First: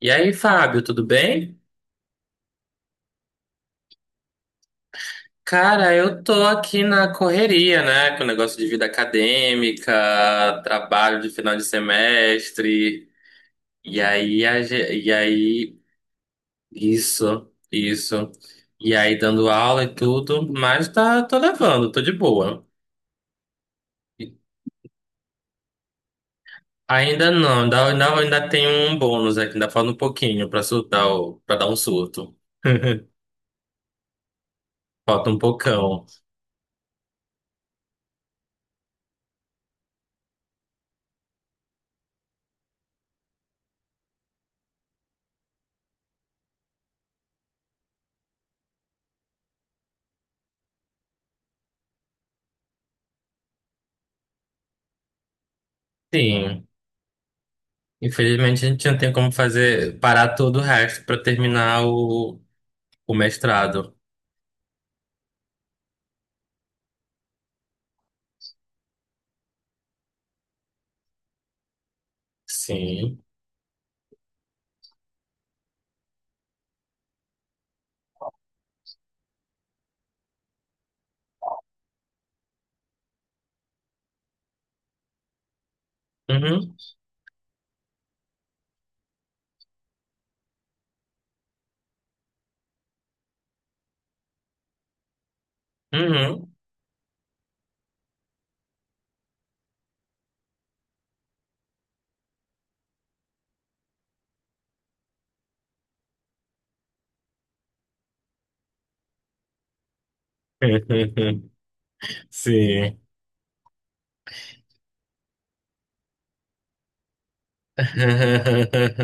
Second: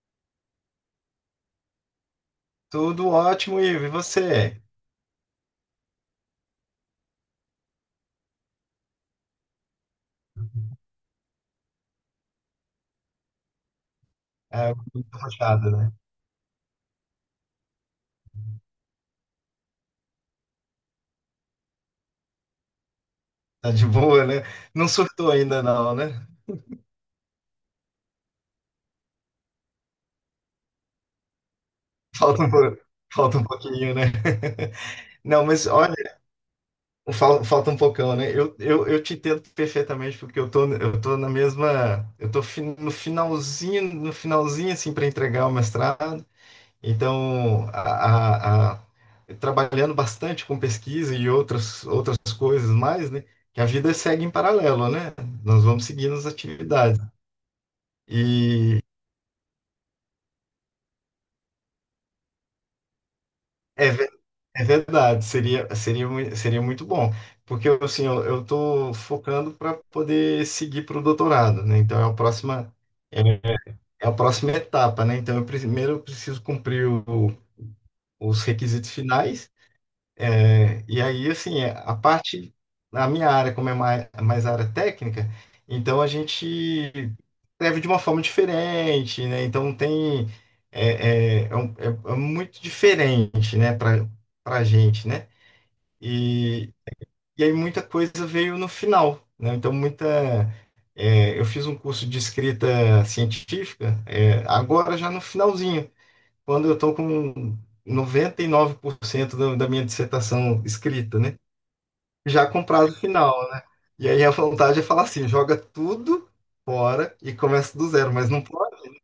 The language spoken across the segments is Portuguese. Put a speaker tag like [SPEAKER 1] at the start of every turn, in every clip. [SPEAKER 1] E aí, Fábio, tudo bem?
[SPEAKER 2] Tudo ótimo, Ivo. E você?
[SPEAKER 1] Cara, eu tô aqui na correria, né? Com o negócio de vida acadêmica, trabalho de final de semestre. E aí, a
[SPEAKER 2] É,
[SPEAKER 1] ge- e
[SPEAKER 2] muito fechado,
[SPEAKER 1] aí,
[SPEAKER 2] né?
[SPEAKER 1] isso, isso. E aí, dando aula e tudo, mas tá, tô levando, tô de boa.
[SPEAKER 2] Tá de boa, né? Não surtou ainda não, né?
[SPEAKER 1] Ainda não, ainda tem um bônus aqui, ainda falta um pouquinho pra surtar, pra dar um surto.
[SPEAKER 2] Falta um, falta um pouquinho, né?
[SPEAKER 1] Falta um
[SPEAKER 2] Não, mas olha,
[SPEAKER 1] pocão.
[SPEAKER 2] falta um pocão, né? Eu te entendo perfeitamente porque eu tô na mesma, eu tô no finalzinho, no finalzinho assim para entregar o mestrado. Então, a- a- trabalhando bastante com pesquisa e outras outras coisas mais, né? Que a vida segue em paralelo, né? Nós vamos seguindo as
[SPEAKER 1] Sim.
[SPEAKER 2] atividades.
[SPEAKER 1] Infelizmente, a
[SPEAKER 2] E
[SPEAKER 1] gente não tem como fazer, parar todo o resto para terminar o
[SPEAKER 2] é,
[SPEAKER 1] mestrado.
[SPEAKER 2] é verdade, seria, seria, seria muito bom, porque eu, assim, eu tô focando para poder seguir para o doutorado, né? Então é a próxima, é,
[SPEAKER 1] Sim.
[SPEAKER 2] é a próxima etapa, né? Então eu, primeiro eu preciso cumprir os requisitos finais. É, e aí, assim, é, a parte, na minha área, como é mais, mais área técnica, então a
[SPEAKER 1] Uhum.
[SPEAKER 2] gente escreve de uma forma diferente, né? Então tem, é muito diferente, né, para para a gente, né?
[SPEAKER 1] Uhum.
[SPEAKER 2] E, e aí muita coisa veio no final, né? Então muita, é, eu fiz um curso de escrita científica, é, agora já no finalzinho, quando eu estou com 99% da, da minha dissertação escrita, né? Já
[SPEAKER 1] Sim.
[SPEAKER 2] com prazo final. E aí a vontade é falar assim, joga tudo fora e começa do zero, mas não pode.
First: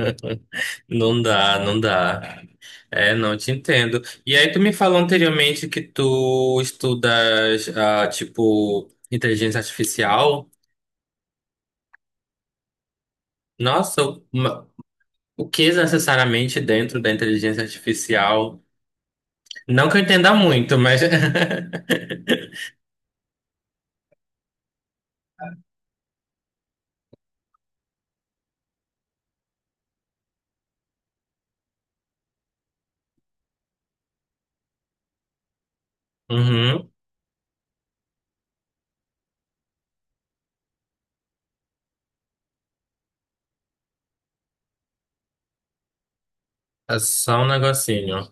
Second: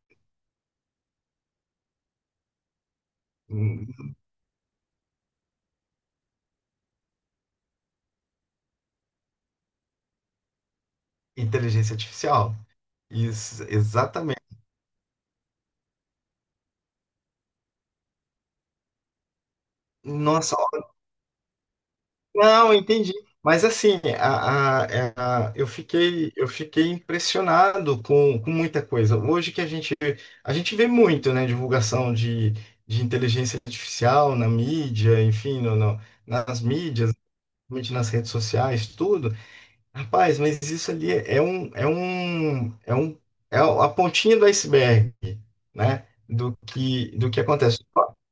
[SPEAKER 1] Não dá, não dá. É, não te entendo.
[SPEAKER 2] Hum,
[SPEAKER 1] E aí, tu me falou anteriormente que tu estudas, tipo, inteligência artificial.
[SPEAKER 2] Inteligência artificial. Isso,
[SPEAKER 1] Nossa,
[SPEAKER 2] exatamente.
[SPEAKER 1] uma- o que necessariamente dentro da inteligência artificial? Não que eu entenda
[SPEAKER 2] Nossa,
[SPEAKER 1] muito,
[SPEAKER 2] ó,
[SPEAKER 1] mas.
[SPEAKER 2] não, entendi. Mas assim, eu fiquei impressionado com muita coisa. Hoje que a gente vê muito, né, divulgação de inteligência artificial na mídia, enfim, nas
[SPEAKER 1] Uhum.
[SPEAKER 2] mídias, principalmente nas redes sociais, tudo. Rapaz, mas isso ali é a pontinha do iceberg, né?
[SPEAKER 1] É
[SPEAKER 2] Do
[SPEAKER 1] só
[SPEAKER 2] que
[SPEAKER 1] um
[SPEAKER 2] acontece.
[SPEAKER 1] negocinho.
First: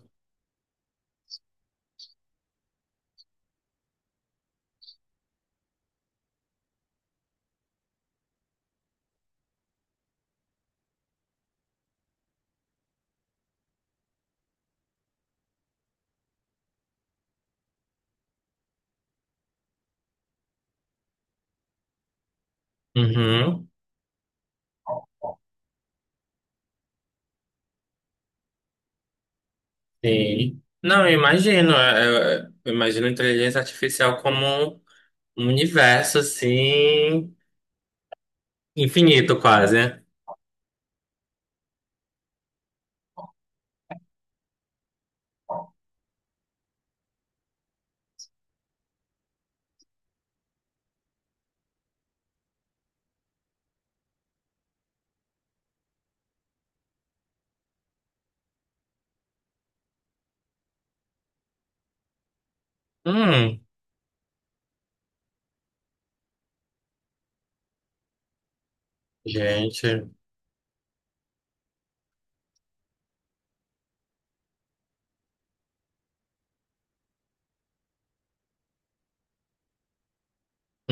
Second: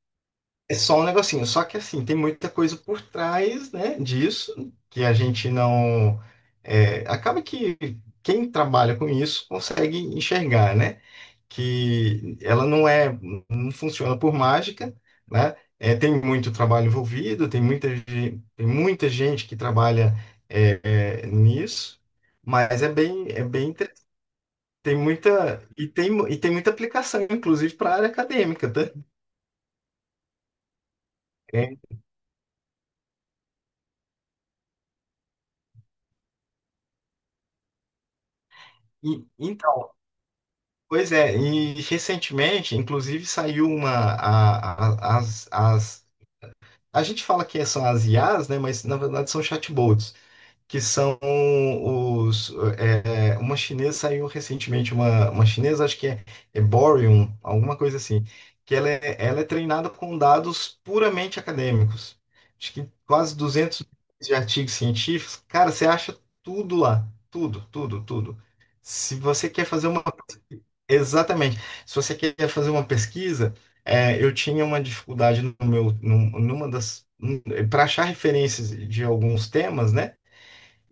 [SPEAKER 2] É só um negocinho. Só que assim, tem muita coisa por trás, né, disso, que a gente não. É, acaba que quem trabalha com isso consegue enxergar, né? Que ela não é, não funciona por mágica, né? É, tem muito trabalho envolvido, tem muita, tem muita gente que trabalha é, é, nisso, mas é
[SPEAKER 1] Uhum.
[SPEAKER 2] bem, tem muita, e tem, e tem muita aplicação, inclusive, para a área acadêmica, tá?
[SPEAKER 1] Sim. Não, eu imagino.
[SPEAKER 2] É,
[SPEAKER 1] Eu imagino a inteligência artificial como um um universo, assim, infinito
[SPEAKER 2] então,
[SPEAKER 1] quase.
[SPEAKER 2] pois é, e recentemente, inclusive, saiu uma, as, as, a gente fala que são as IAs, né? Mas, na verdade, são chatbots. Que são os. É, uma chinesa saiu recentemente, uma chinesa, acho que é, é Boryun, alguma coisa assim, que ela é treinada com dados puramente acadêmicos. Acho que quase
[SPEAKER 1] Hum,
[SPEAKER 2] 200 milhões de artigos científicos. Cara, você acha tudo lá. Tudo, tudo, tudo. Se você quer fazer uma.
[SPEAKER 1] gente.
[SPEAKER 2] Exatamente. Se você quer fazer uma pesquisa, é, eu tinha uma dificuldade no meu, numa das. Para achar referências de alguns temas, né?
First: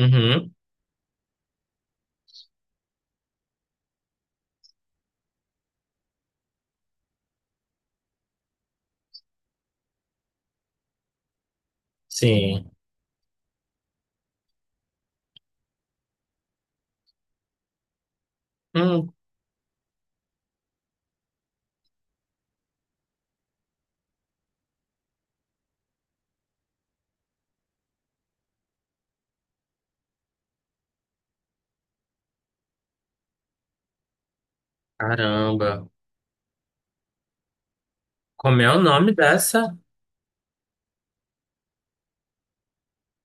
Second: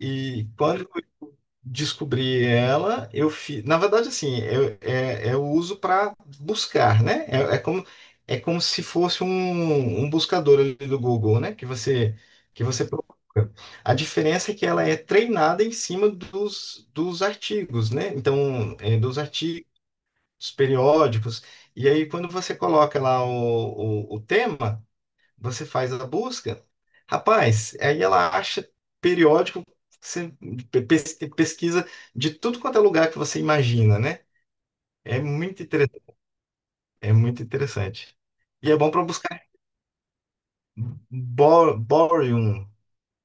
[SPEAKER 2] E quando eu descobri ela, eu fiz. Na verdade, assim, eu, é, eu uso para buscar, né? É, é como se fosse um, um buscador ali do Google, né? Que
[SPEAKER 1] Sim.
[SPEAKER 2] você procura. A diferença é que ela é treinada em cima dos, dos artigos, né? Então, é,
[SPEAKER 1] Hum,
[SPEAKER 2] dos artigos periódicos. E aí, quando você coloca lá o tema. Você faz a busca. Rapaz, aí ela acha periódico, você pesquisa de tudo quanto é lugar que você imagina, né? É muito
[SPEAKER 1] caramba.
[SPEAKER 2] interessante, é muito interessante.
[SPEAKER 1] Como é
[SPEAKER 2] E é
[SPEAKER 1] o
[SPEAKER 2] bom para
[SPEAKER 1] nome
[SPEAKER 2] buscar
[SPEAKER 1] dessa?
[SPEAKER 2] borium,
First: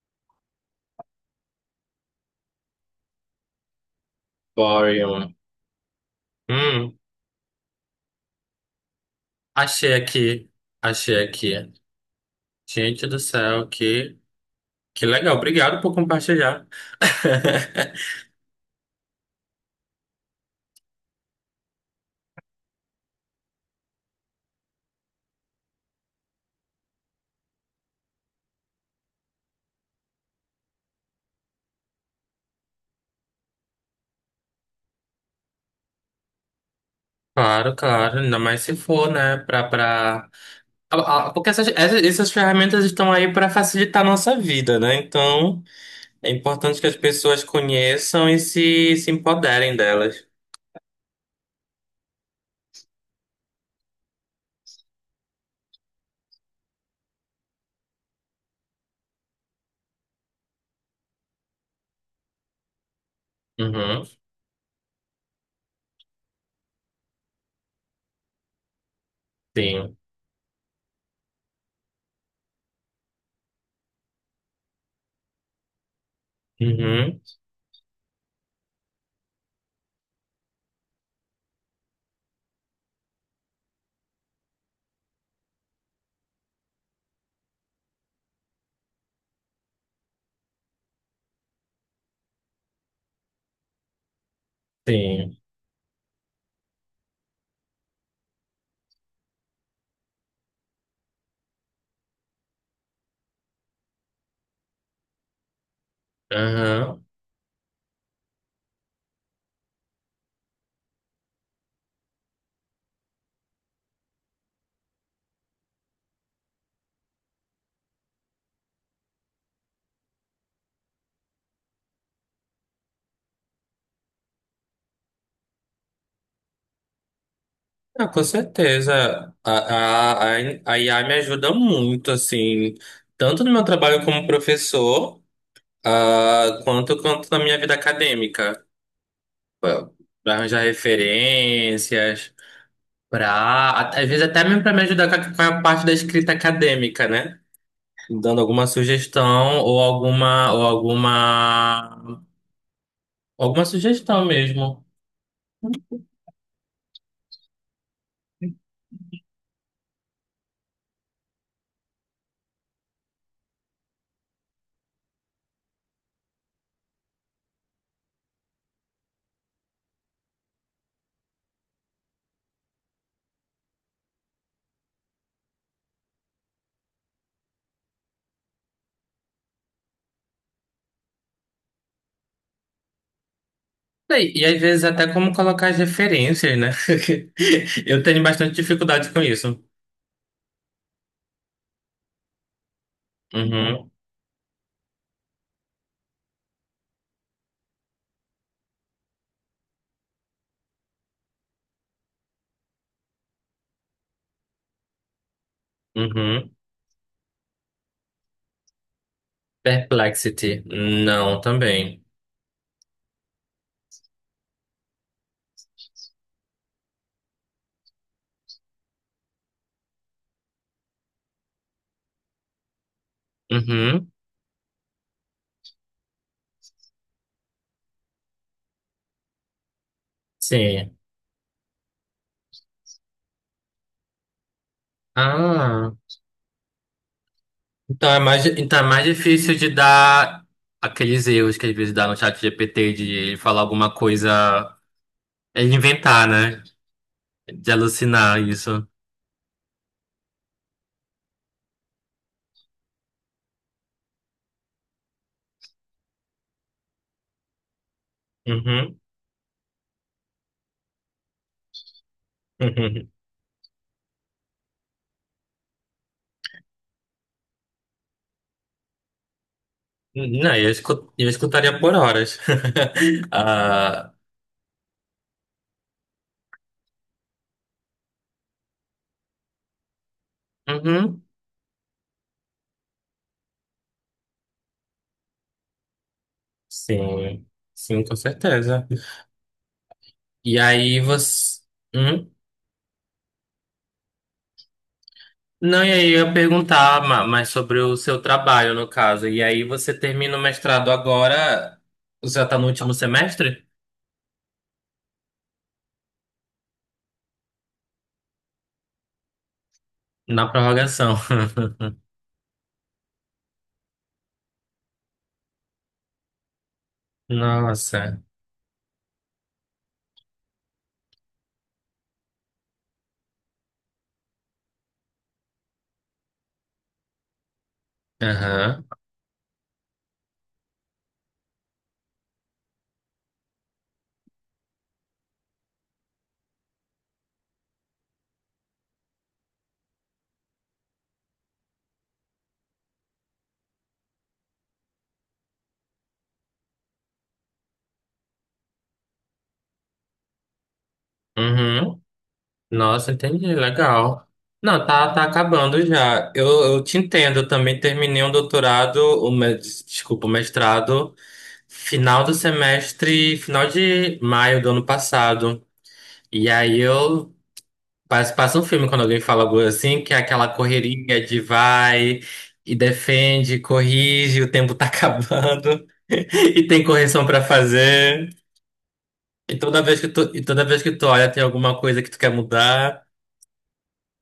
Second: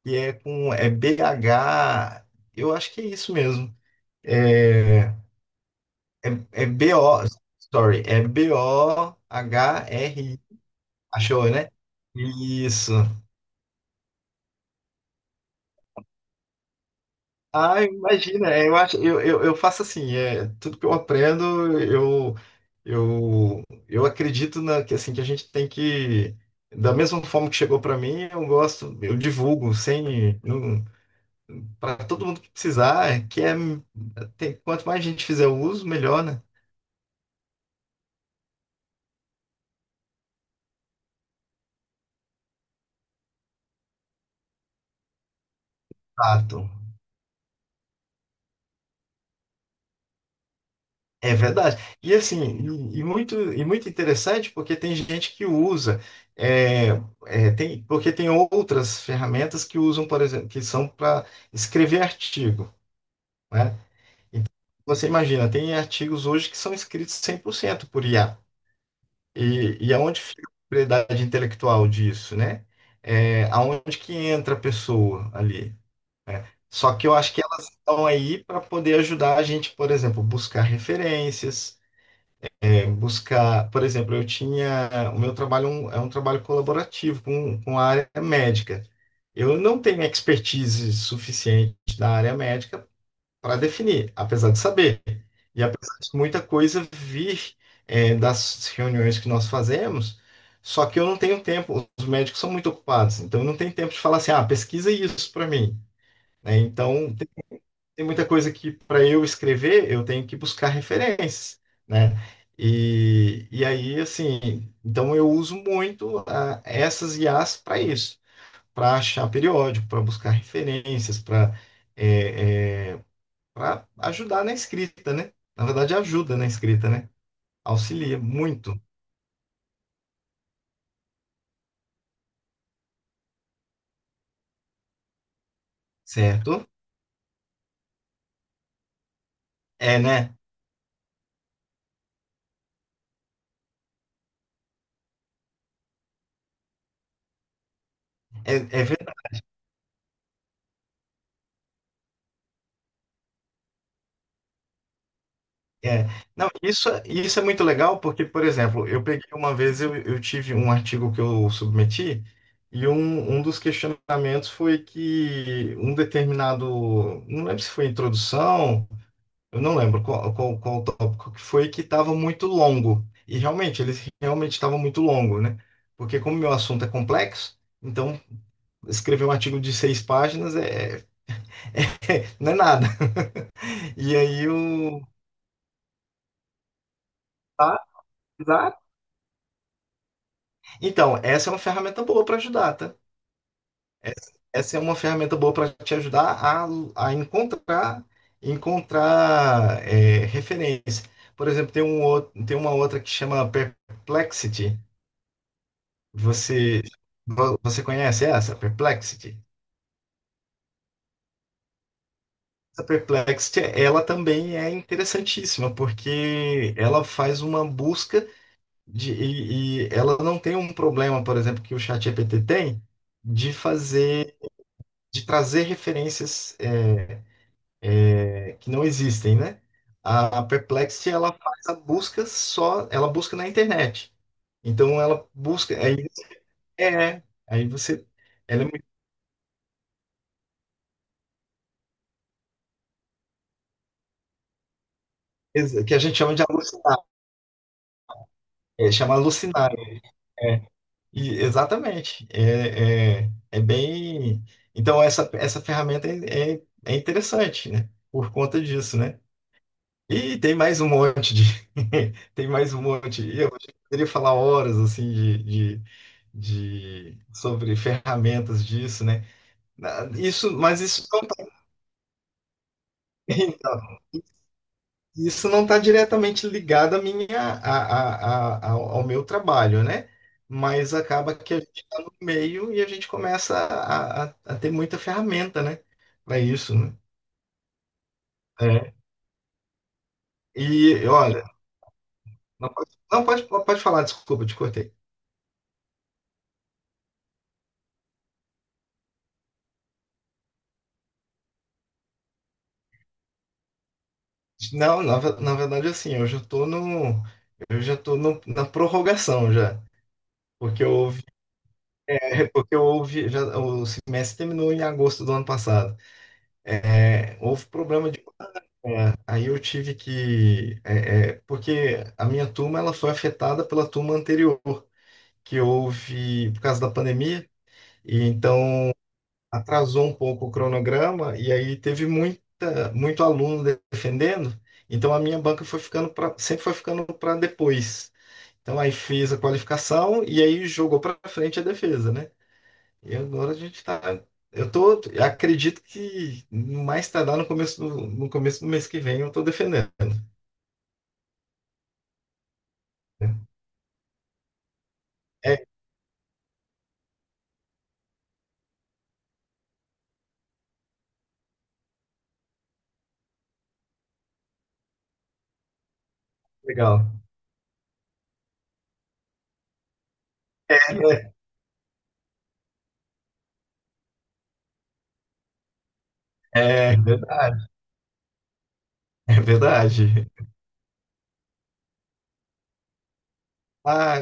[SPEAKER 2] que é com é b h, eu acho que é isso mesmo. É,
[SPEAKER 1] Boreum.
[SPEAKER 2] é, é B
[SPEAKER 1] Hum,
[SPEAKER 2] o, sorry, é
[SPEAKER 1] achei
[SPEAKER 2] B-O-H-R-I.
[SPEAKER 1] aqui. Achei
[SPEAKER 2] Achou,
[SPEAKER 1] aqui.
[SPEAKER 2] né? Isso.
[SPEAKER 1] Gente do céu, que legal. Obrigado por compartilhar.
[SPEAKER 2] Ah, imagina, é, eu acho, eu faço assim, é, tudo que eu aprendo, eu, eu acredito na, que, assim, que a gente tem que, da mesma forma que chegou para mim, eu gosto, eu divulgo sem, para todo mundo que precisar, é que é, tem, quanto mais gente fizer o uso, melhor, né?
[SPEAKER 1] Claro, claro, ainda mais se for, né, para porque essas ferramentas estão aí para facilitar a nossa vida, né? Então, é
[SPEAKER 2] Exato.
[SPEAKER 1] importante que as pessoas conheçam e se empoderem delas.
[SPEAKER 2] É verdade. E assim, e muito interessante porque tem gente que usa, é, é, tem, porque tem outras ferramentas que usam, por exemplo, que são para escrever artigo, né?
[SPEAKER 1] Uhum,
[SPEAKER 2] Você imagina, tem artigos hoje que são escritos 100% por IA. E
[SPEAKER 1] sim.
[SPEAKER 2] aonde fica a propriedade intelectual disso, né? É, aonde que entra a pessoa ali? Só que eu
[SPEAKER 1] Uhum,
[SPEAKER 2] acho que elas estão aí para poder ajudar a gente, por exemplo, buscar referências, buscar, por exemplo, eu tinha, o meu trabalho é um trabalho colaborativo com a área médica. Eu não tenho expertise suficiente da área médica para definir, apesar de saber.
[SPEAKER 1] sim.
[SPEAKER 2] E apesar de muita coisa vir é, das reuniões que nós fazemos, só que eu não tenho tempo, os médicos são muito ocupados, então eu não tenho tempo de falar assim, ah, pesquisa isso para mim. Né?
[SPEAKER 1] Uhum.
[SPEAKER 2] Então, tem muita coisa que para eu escrever eu tenho que buscar referências, né? E aí, assim, então eu uso muito ah, essas IAs para isso, para achar periódico, para buscar referências, para para ajudar na escrita, né? Na verdade, ajuda na escrita, né?
[SPEAKER 1] Ah,
[SPEAKER 2] Auxilia
[SPEAKER 1] com
[SPEAKER 2] muito,
[SPEAKER 1] certeza. A IA me ajuda muito, assim, tanto no meu trabalho como professor, ah,
[SPEAKER 2] certo?
[SPEAKER 1] quanto na minha vida acadêmica. Pra-
[SPEAKER 2] É,
[SPEAKER 1] Para
[SPEAKER 2] né?
[SPEAKER 1] arranjar referências, pra, às vezes até mesmo para me ajudar com com a parte da escrita acadêmica, né? Dando
[SPEAKER 2] É,
[SPEAKER 1] alguma
[SPEAKER 2] é
[SPEAKER 1] sugestão ou alguma alguma sugestão mesmo.
[SPEAKER 2] É, não, isso, isso é muito legal porque, por exemplo, eu peguei uma vez, eu tive um artigo que eu submeti e um dos questionamentos foi que um determinado, não lembro se foi introdução, eu não lembro qual, qual, qual o tópico que foi, que estava muito longo. E realmente, ele realmente estava muito longo, né? Porque como meu assunto é complexo, então escrever um artigo de 6 páginas é, não é nada. E
[SPEAKER 1] E
[SPEAKER 2] aí
[SPEAKER 1] às vezes
[SPEAKER 2] o...
[SPEAKER 1] até como colocar as referências, né?
[SPEAKER 2] Tá,
[SPEAKER 1] Eu tenho bastante
[SPEAKER 2] exato.
[SPEAKER 1] dificuldade com isso.
[SPEAKER 2] Então, essa é uma ferramenta boa para ajudar, tá?
[SPEAKER 1] Uhum,
[SPEAKER 2] Essa essa é uma ferramenta boa para te ajudar a encontrar, encontrar é, referência. Por exemplo, tem um, tem uma outra que chama Perplexity.
[SPEAKER 1] uhum.
[SPEAKER 2] Você, você conhece essa, Perplexity?
[SPEAKER 1] Perplexity. Não, também.
[SPEAKER 2] Essa Perplexity, ela também é interessantíssima, porque ela faz uma busca de, e ela não tem um problema, por exemplo, que o ChatGPT tem, de
[SPEAKER 1] Uhum,
[SPEAKER 2] fazer, de trazer referências é, que não existem, né? A
[SPEAKER 1] sim.
[SPEAKER 2] Perplexity, ela faz a busca só, ela busca na internet. Então ela busca,
[SPEAKER 1] Ah,
[SPEAKER 2] aí é, aí você, ela é uma
[SPEAKER 1] então é mais difícil de dar aqueles erros que às vezes dá no chat GPT de falar alguma coisa. É de
[SPEAKER 2] empresa que a gente
[SPEAKER 1] inventar,
[SPEAKER 2] chama de
[SPEAKER 1] né?
[SPEAKER 2] alucinar,
[SPEAKER 1] De alucinar isso.
[SPEAKER 2] é, chama alucinar, é, e, exatamente, é, é, é bem, então essa ferramenta é, é, é interessante, né? Por conta disso,
[SPEAKER 1] Uhum,
[SPEAKER 2] né? E tem mais um monte de. Tem mais um
[SPEAKER 1] uhum.
[SPEAKER 2] monte. E eu poderia falar horas assim de, sobre ferramentas disso, né? Isso,
[SPEAKER 1] Não,
[SPEAKER 2] mas isso não
[SPEAKER 1] eu
[SPEAKER 2] está
[SPEAKER 1] escutaria por horas.
[SPEAKER 2] então,
[SPEAKER 1] Ah,
[SPEAKER 2] isso não tá diretamente ligado à minha, ao ao meu trabalho, né? Mas
[SPEAKER 1] uhum,
[SPEAKER 2] acaba que a gente está no meio e a gente começa a, a ter muita ferramenta, né? Para isso, né?
[SPEAKER 1] sim, sim, com certeza.
[SPEAKER 2] É.
[SPEAKER 1] E aí
[SPEAKER 2] E olha,
[SPEAKER 1] você. Hum?
[SPEAKER 2] não pode, não pode, pode falar, desculpa, te cortei.
[SPEAKER 1] Não, e aí eu ia perguntar mais sobre o seu trabalho, no caso. E aí você termina o mestrado agora? Você já tá no último semestre?
[SPEAKER 2] Não, na, na verdade, assim, eu já tô na prorrogação já,
[SPEAKER 1] Na
[SPEAKER 2] porque eu
[SPEAKER 1] prorrogação.
[SPEAKER 2] houve, porque eu houve, já, o semestre terminou em agosto do ano passado. É, houve problema
[SPEAKER 1] Nossa.
[SPEAKER 2] de, é, aí eu tive que, é, é, porque a minha turma ela foi afetada pela turma anterior que houve por causa da pandemia, e
[SPEAKER 1] Aham.
[SPEAKER 2] então atrasou um pouco o cronograma e aí teve muita, muito aluno defendendo. Então a minha banca foi ficando pra, sempre foi ficando para depois. Então aí fez a qualificação e aí jogou para frente a defesa, né? E agora a gente tá. Eu tô, eu acredito que no mais tardar no começo do, no começo do mês que vem eu tô defendendo.
[SPEAKER 1] Uhum. Nossa,
[SPEAKER 2] Né?
[SPEAKER 1] entendi, legal. Não, tá, tá
[SPEAKER 2] É
[SPEAKER 1] acabando já. Eu te entendo, eu também terminei um doutorado, desculpa, o mestrado, final do semestre, final de maio do ano passado. E aí
[SPEAKER 2] legal.
[SPEAKER 1] eu passa um filme quando alguém fala algo assim, que é aquela correria
[SPEAKER 2] É,
[SPEAKER 1] de vai e defende, corrige, o tempo tá acabando e tem
[SPEAKER 2] é
[SPEAKER 1] correção pra
[SPEAKER 2] verdade,
[SPEAKER 1] fazer.
[SPEAKER 2] é
[SPEAKER 1] E toda vez que tu,
[SPEAKER 2] verdade.
[SPEAKER 1] e toda vez que tu olha, tem alguma coisa que tu quer mudar.
[SPEAKER 2] Ah,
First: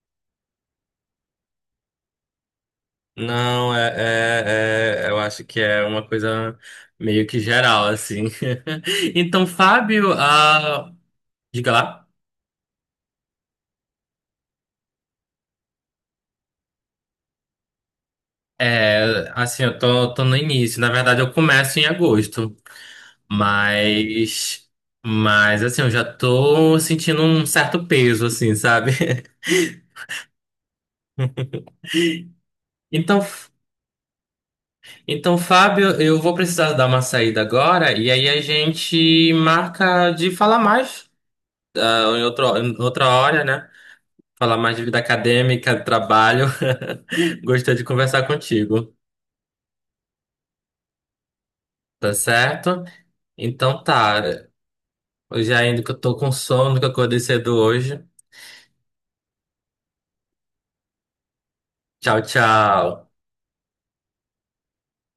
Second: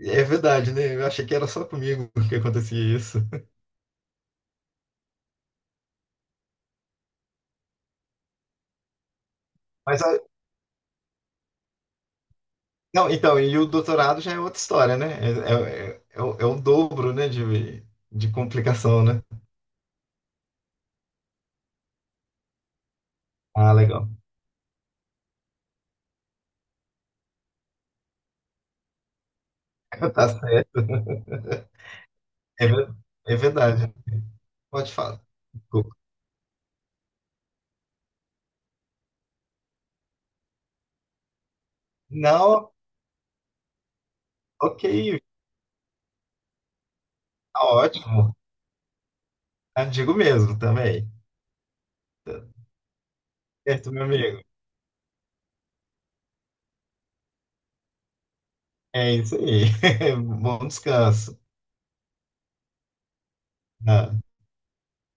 [SPEAKER 2] é verdade, né? Eu achei que era só comigo que acontecia isso.
[SPEAKER 1] Não, eu acho que é uma coisa meio que geral, assim. Então,
[SPEAKER 2] Mas
[SPEAKER 1] Fábio,
[SPEAKER 2] ah,
[SPEAKER 1] ah, diga lá.
[SPEAKER 2] não, então, e o doutorado já é outra história, né? É, é, é, o, é o dobro, né, de complicação, né?
[SPEAKER 1] É, assim, tô no início. Na verdade, eu começo em agosto,
[SPEAKER 2] Ah, legal.
[SPEAKER 1] mas, mas assim, eu já tô sentindo um certo peso, assim, sabe?
[SPEAKER 2] Tá certo. É,
[SPEAKER 1] Então,
[SPEAKER 2] é
[SPEAKER 1] F-
[SPEAKER 2] verdade. Pode falar.
[SPEAKER 1] então,
[SPEAKER 2] Desculpa.
[SPEAKER 1] Fábio, eu vou precisar dar uma saída agora e aí a gente marca de falar mais, ah,
[SPEAKER 2] Não,
[SPEAKER 1] em outra hora, né? Falar mais de
[SPEAKER 2] ok,
[SPEAKER 1] vida acadêmica, trabalho.
[SPEAKER 2] tá
[SPEAKER 1] Gostei de conversar
[SPEAKER 2] ótimo.
[SPEAKER 1] contigo,
[SPEAKER 2] Ah, digo mesmo também.
[SPEAKER 1] tá
[SPEAKER 2] Tá.
[SPEAKER 1] certo? Então
[SPEAKER 2] Certo, meu
[SPEAKER 1] tá,
[SPEAKER 2] amigo.
[SPEAKER 1] eu já ainda que eu tô com sono, que eu acordei cedo hoje.
[SPEAKER 2] É isso aí. Bom descanso.
[SPEAKER 1] Tchau, tchau.
[SPEAKER 2] Ah.